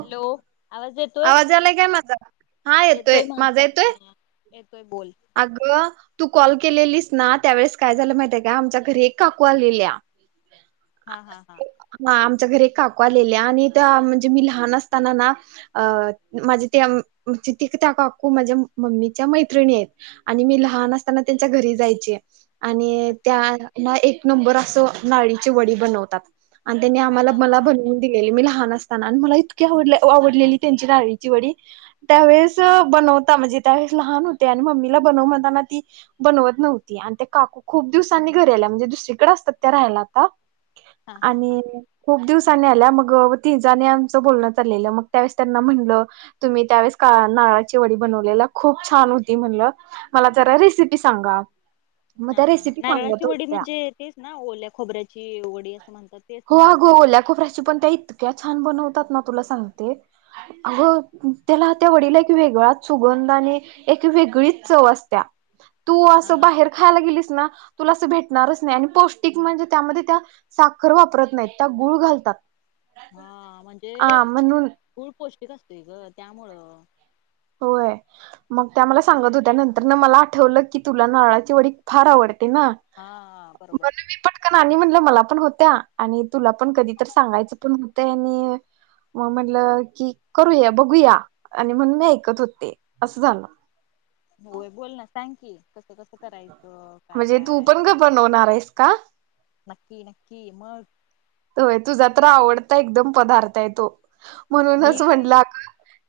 Hello आवाज येत आवाज आलाय काय माझा हा येतोय माझा येतोय हा येतोय बोल [inaudible] अगं तू को कॉल केलेली ना त्यावेेळेस काय झालं माहितीय का आमच्या घरी एक काकू आलेल्या [inaudible] हा हा हा हा आमच्या घरी काकू आलेल्या आणि त्या म्हणजे मी लहान असताना ना अ माझे त्या त्या काकू माझ्या मम्मीच्या मैत्रिणी आहेत आणि मी ल लहान असताना त्यांच्या घरी जायचीय आणि अच्छा त्याना एक नंबर असं नाळीची वडी बनवतात आणि त्यांनी आम्हाला हा हा मला हा बनवून दिलेली मी लहान असताना आणि मला इतकी आवड आवडलेली त्यांची नारळीची वडी त्यावेळेस बनवता म्हणजे त्यावेळेस लहान होते आणि मम्मीला बनव म्हताना बनवत नव्हती आणि ते काकू खूप दिवसांनी घरी आला म्हणजे दुसरीकडे असतात त्या राहायला आता हा हा हा. आणि खूप दिवसानी आल्या मग ति जणी आमचं बोलण चाललेलं मग त्यावेळे त्यांना म्हणल तुम्ही त्यावेळची नारळाची वडी बनवलेल खूप छान होती म्हणल म जरा रेसिपी सांगा मग हा त्या हा ह रेसिपी नारळाची सांगत वडी होत्या म्हणजे तेच ना ओल्या खोबऱ्याची वडी असं म्हणतात तेच ना अगो हो ओल्या खोबऱ्याची पण त्या इतक्या छान बनवतात ना तुला सांगते अग त्याला त्या वडिला एक वेगळाच सुगंध आणि एक वेगळीच चव असते तू हा असं हा बाहेर मला खायला गेलीस ना तुला अस भेट नारच नाही आणि पौष्टिक म्हणजे त्यामध्ये त्या साखर वापरत नाहीत त्या गुळ घालतात हा म्हणजे हा म्हणु गुळ पौष्टिक असतोय ग त्यामुळं होय मग त्या मला सांगत होत नंतर मला आठवलं की तुला नारळाचे वडी फार आवडते ना हा बरोबर. म्हण म पटकन म्हणलं मला पण होत्या आणि तुला पण कधी तर सांगायचं पण होतंय आणि मग म्हटलं की करूया बघूया आणि म्हणन मी ऐकत होते असं झालं होय बोल ना सांग की कसं कस करायचं काय म्हणजे तू काय पण ग बनवणार आहेस का नक्की नक्की मग होय तुझा तर आवडता एकदम पदार्थ आहे तो मी म्हणूनच म्हटला अग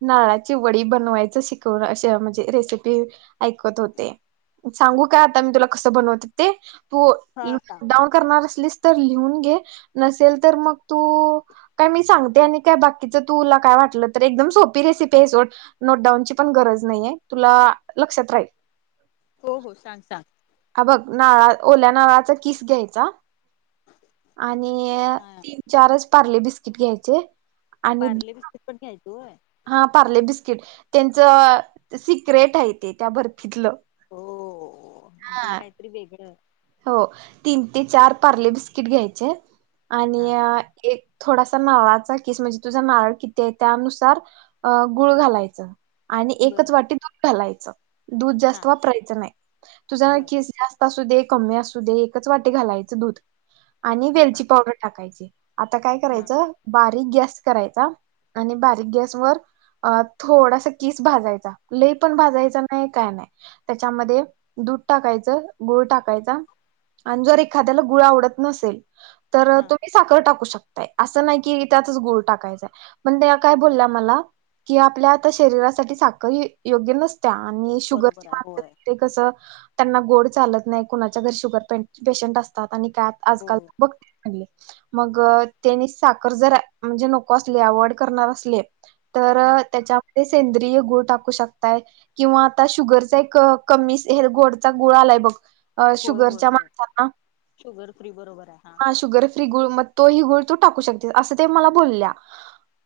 नाळाची वडी बनवायचं शिकवून अशी म्हणजे रेसिपी ऐकत होते सांगू काय आता मी तुला कस बनवते ते तु हा सांग नोटडाऊन करणार लिहून घे नसेल तर मग तू काय मी सांगते आणि काय बाकीच तुला काय वाटलं तर एकदम सोपी नोटडांउनची पण गरज नाही तुला लक्षात राहील हो हो सांग सांग हा बघ नाळा ओल्या नाळाचा किस घ्यायचा आणि हा तीन चारच पार्ले बिस्किट घ्यायचे आणि पार्ले बिस्कट पण घ्यायचे होय हा पार्ले बिस्किट त्यांचं सिक्रेट आहे ते त्या बर्फातून हो म्हणजे हे काहीतरी वेगळं हो तीन ते चार पार्ले बिस्किट घ्यायचे आणि हा एक थोडासा नारळाचा किस म्हणजे तुझा नारळ किती आहे त्यानुसार अ गुळ घालायच आणि बर एकच वाटी दूध घालायचं दूध जास्त हा वापरायचं नाही तुझ बर नीस जास्त असू दे कमी असू दे एकच वाटे घालायचं दूध आणि हा वेलची हा हा पावडर टाकायची आता काय हा करायच बारीक गॅस करायचा आणि बारीक गॅस वर थोडासा किस भाजायचा लेई पण हा भाजायचं नाही काय नाही त्याच्यामध्ये दूध टाकायचं गुळ टाकायचं जर एखाद्याला गुळ आवडत नसेल तर हा तुम्ही साखर टाकू शकता असं नाही की त्यातच गुळ टाकायचां पण त्या काय बोलल्या मला कि आपल्या आता शरीरासाठी साखर योग्य नसते आणि शुगर बरोबर आहे होय कस त्यांना गोड चालत नाही कुणाच्या घरी शुगर पेशंट असतात आणि काय हो आजकाल बघ मग त्यांनी साखर जर म्हणजे नको असले अवाइड करणार असले तर हा त्याच्या सेंद्रिय गुळ टाकू शकताय किंवा आता शुगरचा एक कमी गोड गुला होय शुर होय होय माण शुगर फ्री बरोबर आहे हा शुर फ्री गुळ तोहि गोळ तू टाकू शकतेस असं ते मला बोलल्या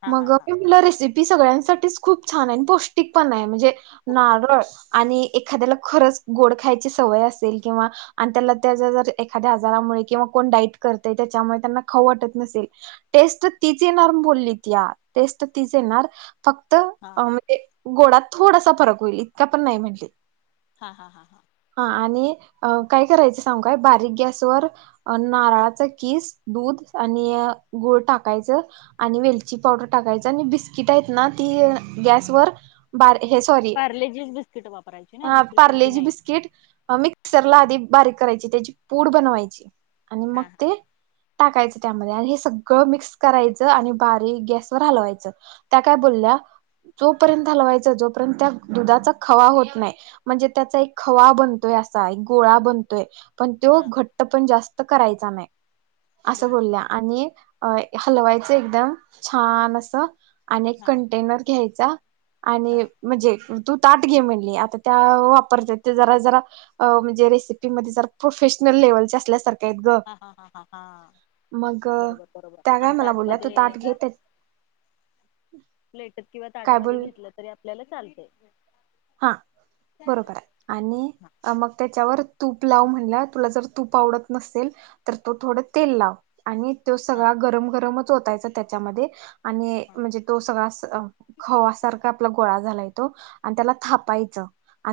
हा हा मग त हा रेसिपी सगळ्यां मुळा साठी खूप छान आहे आणि पौष्टिक पण आहे म्हणजे होय अगं नारळ आणि एक एखाद्याला खरंच गोड खायची सवय असते तेल किंवा आणि त्याला एखा्या आारामुळे कंण डाईट कर त्याच्यामुळे त्यांना खाऊ वाट नसेल नसलं टेस्ट ति येणार बोलली त या टेस्ट ति येणार फक्त हा म्हणजे गोडात थोडासा फरक होईल इतका पण नाही म्हटले हा हा हा हा काय करायच सांगय बारीक गॅस व नारळाच कीस दूध आणि अ गुळ टाक्याचा आणि वालची पावडर टाक्याचा आणि बिस्कीट आहे ना ती गॅस वर वर [inaudible] बार हे सॉरी पार्ले जीच बिस्किट वापरायची ना हा दुसरी कोणती पार्लेजी नाही बिस्किट मिक्सरला आधी बारीक करायची त्याची पूड बनवायची आणि मग हा हा ते टाकायचं त्यामध्ये आणि हे सगळं मिक्स करायचं आणि बारी गॅसवरर हलवायचं त्या काय बोलल्या जोपर्यंत हलवायच जोपर्यंत त्या दुधाचा खवा होत नाही म्हणजे त्याचा एक खवा बनतोय गोळा बनतोय पण तो हा घट्ट पण जास्त करायचा नाही [inaudible] असं बर बोलल्या आणि हलवायचं एकदम छान असं आणि एक हा कंटेनर घ्यायचा [inaudible] हा आणि म्हणजे तू ताट घे म्हणली आता त्या वापरत जरा जरा म्हणजे रेसिपीमध्ये जर प्रोफेशनल लेव्हलचे असल्यासारख हा हा हा हा हा मग बरोबर बरोबर त्या काय आम मला बोलल्या तू ताटमध्ये ताट घेत [inaudible] [inaudible] प्लेटत किंवा ताटामध्ये बोल घेतलं तरी आपल्याला चालते [inaudible] हा बरोबर आहे आणि हा मग त्याच्यावर तूप लाव म्हणलं तुला जर तूप आवडत नसेल तर तो थोडं तेल लाव आणि तो हा सगळा गरम गरमच होतायचा त्याच्यामध्ये आणि हा म्हणजे तो सगळा अ खवा सरकार आपल गोळा झाला ते त्याला थापायचं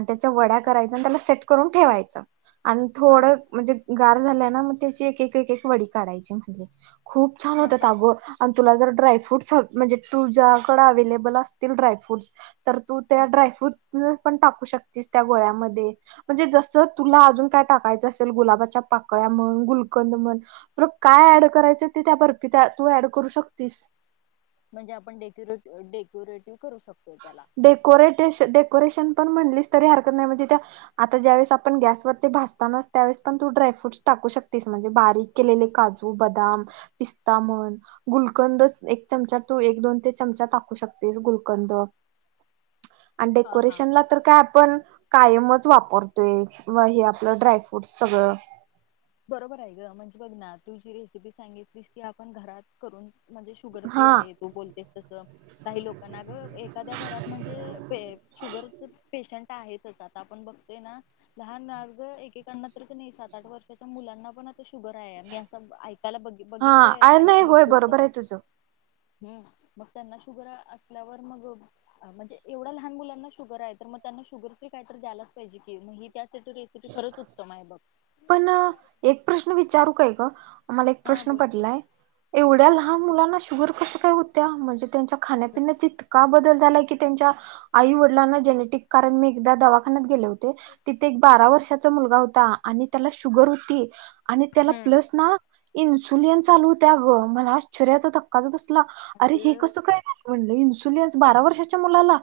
त्याच्या वड्या हा करायच्या त्याला सेट करून ठेवायचं आणि हा थोडं म्हणजे गार झाल्या ना मग त्याची एक एक एक वडी काढायची म्हणली खूप छान हा होत हा आगो आणि तुला जर ड्रायफ्रूट्स म्हणजे तुझ्याकडडे अवे्हेलेबल असतील ड्रायफ्रूट्स तर तू त्या हा ड्रायफ्रूट त पण टाकू शकतीस त्या गोळ्यामध्ये म्हणजे जसं तुला अजून काय टाकायचं असेल गुलाबाच्या पाकळ्या म्हण गुलकंद म्हण तुला काय ऍड करायचं आहे ते तु त्या बर्फी ऍड करू शकती [inaudible] म्हणजे आपण डेकुे डेक्युरेटिव्ह करू शकतो डेकोरेटेशन डेकोरेशन पण म्हणलीस तरी हरकत नाही म्हणजे त्या आत्ता जय वळीस आपण गॅस वरती भाजताना त्या वळीस पण तू ड्राय फ्रुट ताक एकू शकतेस म्हणजे बारीक केलेले काजु बदाम पिस्ता म्हण गुलकंद एक चमचा तू एक दोन ते चमचा टाकू शकतेस गुलकंद आणि हा हा हा डेकोरेशनला तर काय आपण कायमच वापरतोय हे आपलं ड्रायफ्रूट सगळं बरोबर आहे ग म्हणजे बघ ना तू जी रेसिपी सांगितलीस ती आपण घरात करून म्हणजे शुगर फ्री हा आहे तू बोलतेस तसं काही लोकांना ग एखाद्या घरात म्हणजे शुगर पेशंट च आता आपण बघतोय ना लहान मग एकेकांना तर नाही सात आठ वर्ष मुलांना पण आता शुगर आहे म असं बघ हा बघितलोय आहे नाही होय बरोबर आहे तुझं हम् मग त्यांना शुगर असल्यावर मग म्हणजे एवढा लहान मुलांना शुगर आहे तर मग ग त्यांना शुगर फ्री कायत द्यालाच पाहिजे की मग ही त्यासाठी रेसिपी खरंच उत्तम आहे बघ पण एक प्रश्न विचारू काय ग आमला एक हा प्रश्न बोल की पडलाय एवढ्या हा लहान बोल मुलांना शुगर कस काय होत्या म्हणजे त्यांच्या खाण्यापिण्याची इितका बदल ज हो तथ बारा वर्षाचा मुलगा होता आणि त्याला शुगर होती आणि त्याला हम्म प्लस ना इन्सुलिन चालू त्या ग मला शऱ्याचा धक्काच बसत अरे हे अगं कस काय झा म्हण इन्सुलिन्स बारा वर्षाच्या मुलाला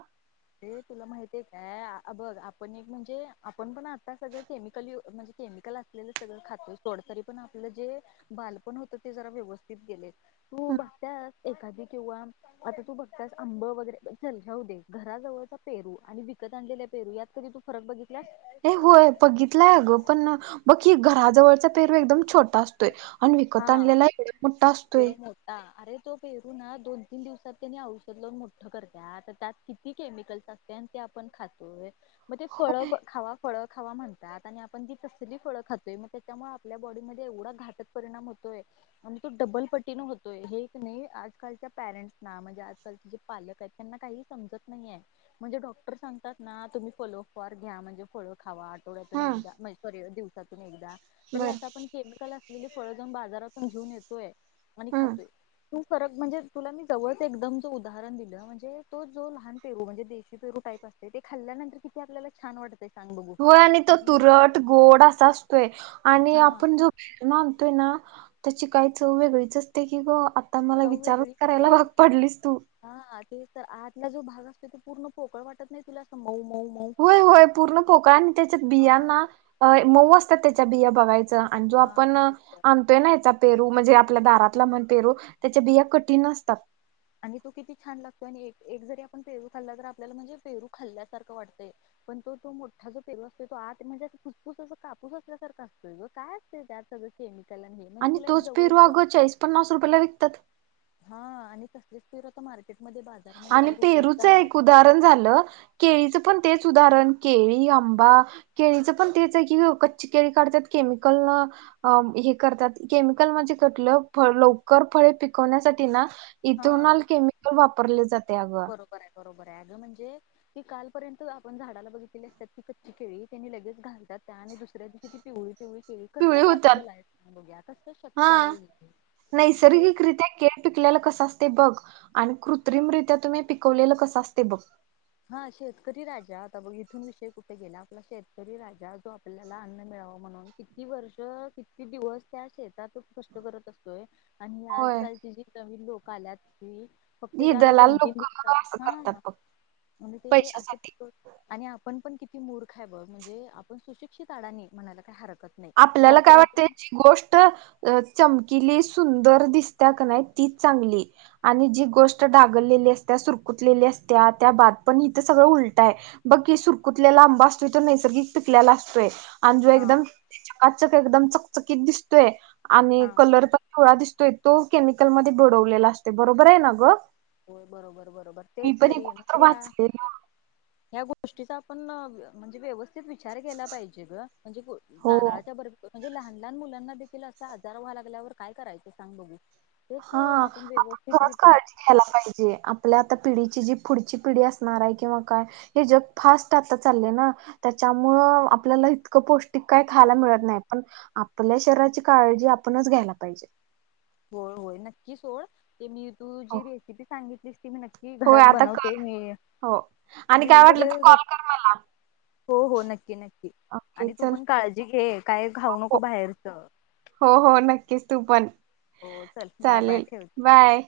ते तुला माहतीये काय बघ आपण एक म्हणजे आपण पण आता सगळं केमिकल य म्हणजे केमिकल असलेलं सगळं खात सोडत तरी पण आपलं जे बालपण होत ते जरा व्यवस्थित गेले तू बघतास एखादी किंवा आता तू बघतास आंब वगैरे चल जाऊ दे घराजवळचा पेरू आणि विकत आणलेल्या पेरू यात कधी तू फरक बघितलास हे होय बघितलंय अगं पण बघी घराजवळचा पेरवा एकदम छोटा असतोय आणिन् विकत हा आणलेला इकड मोठा पेरू असतोय मोठा अरे तो पेरू ना दोन तीन दिवसात त्यांनी औषध लावून मोठं करत त्यात किती केमिकल्स असते खोय मग ते फ खा फ खावा म्हणतात आणि आपण जी तसली फळं खातोय मग त्याच्यामुळे आपल्या बॉडीमध्ये एवढा घाट तोल पटीतोय आजच्या परज पालक त्यां समत नाहीे म्हणजे डॉक्टर सांगतात ना तुम्ही फॉलोप घ्या म्ह हम्म बर. व लेली फळ जाऊन बाजारातून घेऊन येतोय आणि हम्म खातोय तू फरक म्हणजे तुला मी जवळच एकदम जो उदाहरण दिलं म्हणजे तो जो लहान पेरू म्हणजे देशी पेरू पा ते खाल्ल्यानंतर किती आपल्याला छान वाटत होय आणि तो तुरट गोड असा असतोय आणि हा आपण जो भेणार ना त्याची काही चव वेगळीच असते की ग आता मला चव विचारच वेगळी म्हणजे करायला भाग पडलीस तू हा तर आजला जो भाग असो तो पूर्ण पोकळ वाटत नाही तुला समज होय होय पूर्ण पोका आणि त्याच्यात हा बियांना मऊ असतात त्याच्या बिया बघायचं आणि जो हा आपण तेच तर आणतोय ना याचा पेरू म्हणजे आपल्या दारातला म्हण पेरो त्याच्या बिया कठीण असतात आणि तो किती छान लागतो आणि एक एक जरी आपण पेरू खाल्ला तर आपल्याला म्हणजे पेरू खाल्ल्यासारखं वाटतंय पण तो तो मोठा जो पेल असतो आ म्हणजे फुटफूस अस कापूस असल्यासारखा असतो काय असते त्यात बसे आणि तोच पेरवा अगोर चाळीस पन्नास रुपयाेला विकतात हा आणि तसलीच फिर होत मार्केट आणि पेरूच एक उदाहरण झालं केळीचं पण तेच उदाहरण केळी आंबा केळीचं पण तेच आहे की कच्ची केळी काढतात केमिकल न करतात केमिकल म्हण कटलं लवकर फळे पिकवण्यासाठी ना इथून हा आल केमिकल वापरले जाते अगं बरोबर आहे बरोबर आहे अग म्हणजे की कालपर्यंत आपण झाडाला बघितली असतात की कच्ची केळी त्यांनी लगेच घालतात त्या आणि दुसऱ्या दिशीती पवळी तेव कस पिवळी होतात पॉसिबल आहे बघ्या कस हा शक्य आहे अरे नैसर्गिकरित्या केळ पिकल्याला कस असते बघ आणि कृत्रिमरित्या तुम्ही पिकवलेलं कसं असते बघ हा शेतकरी राजा आता बघ इथून विषय कुठे गेला आपला शेतकरी राजा जो आपल्याला अन्न मिळाला म्हणून किती वर्ष किती दिवस त्या शेतात कष्ट करत असतोय आणि होय आजकालची जी नवीन लोक आल्यात ती फक्त ही त्याला दलाल दोन तीन लोक दिवसात असं हा करतात बघ म्हणे ते पैशासाठी असं आणि आपण पण िा म्हणजे आपण सुिक्ितडा म्ह हत आपल्याला काय वाटत जी गोष्ट च सुंदर दिसत नाही ती चांगली आणि जी गोष्ट ागलेली अस सुर लेली असत्या त्या बाद पण ह सगळं उलटय बघी सुरकुतलेला आंबा असतो तर नैसर्गिक ल्याला असतोय अन जो हा एकदम पाचक एकदम चकचकीित दिसतोय आणि हा कलर तर काळा दिसतोय तो केमिकलमध्येध्ये भिडवलेला असते बरोबर आहे ना ग हो बरोबर बरोबर मी तेच पण हे तरी कुठं तर म्हणजे ह वाचलेलं गष्ट गोष्टीचा आपण म्हणजे व्यवस्थित विचार केला पाहिजे ग म्हणजे हो नारळाच्या बरोबर म्हणजे लहान लहान मुलांना देखील असा आजार व्हा लागल्यावर काय करायचं सांग बघू तेच अ, हा आपण खरच व्यवस्थितरित्या काळजी घ्यायला पाहिजे जे आपल्या आता पिढीची जी पुढची पिढी असणार आहे किंवा काय हे जग फास्ट आता चालले ना त्यामुळे आपल्याला इतकं पौष्टिक का खायला मिळत नाही पण आपल्या शरीची का आपणच घ्यायला पाहिजे हो होय नक्कीच होळ ते मी तू हो जी रेसिपी सांगितलीस ती मी नक्की होय घरात आता बनवते कर मी हो आणि काय लिहून वाटलं तर वगैरे कॉल कर मला हो हो नक्की नक्की ओके आणि तू चल पण काळजी घे काय खाऊ हो नको बाहेरच हो हो नक्कीच तू पण हो चल बाय बाय चालेल ठेवते बाय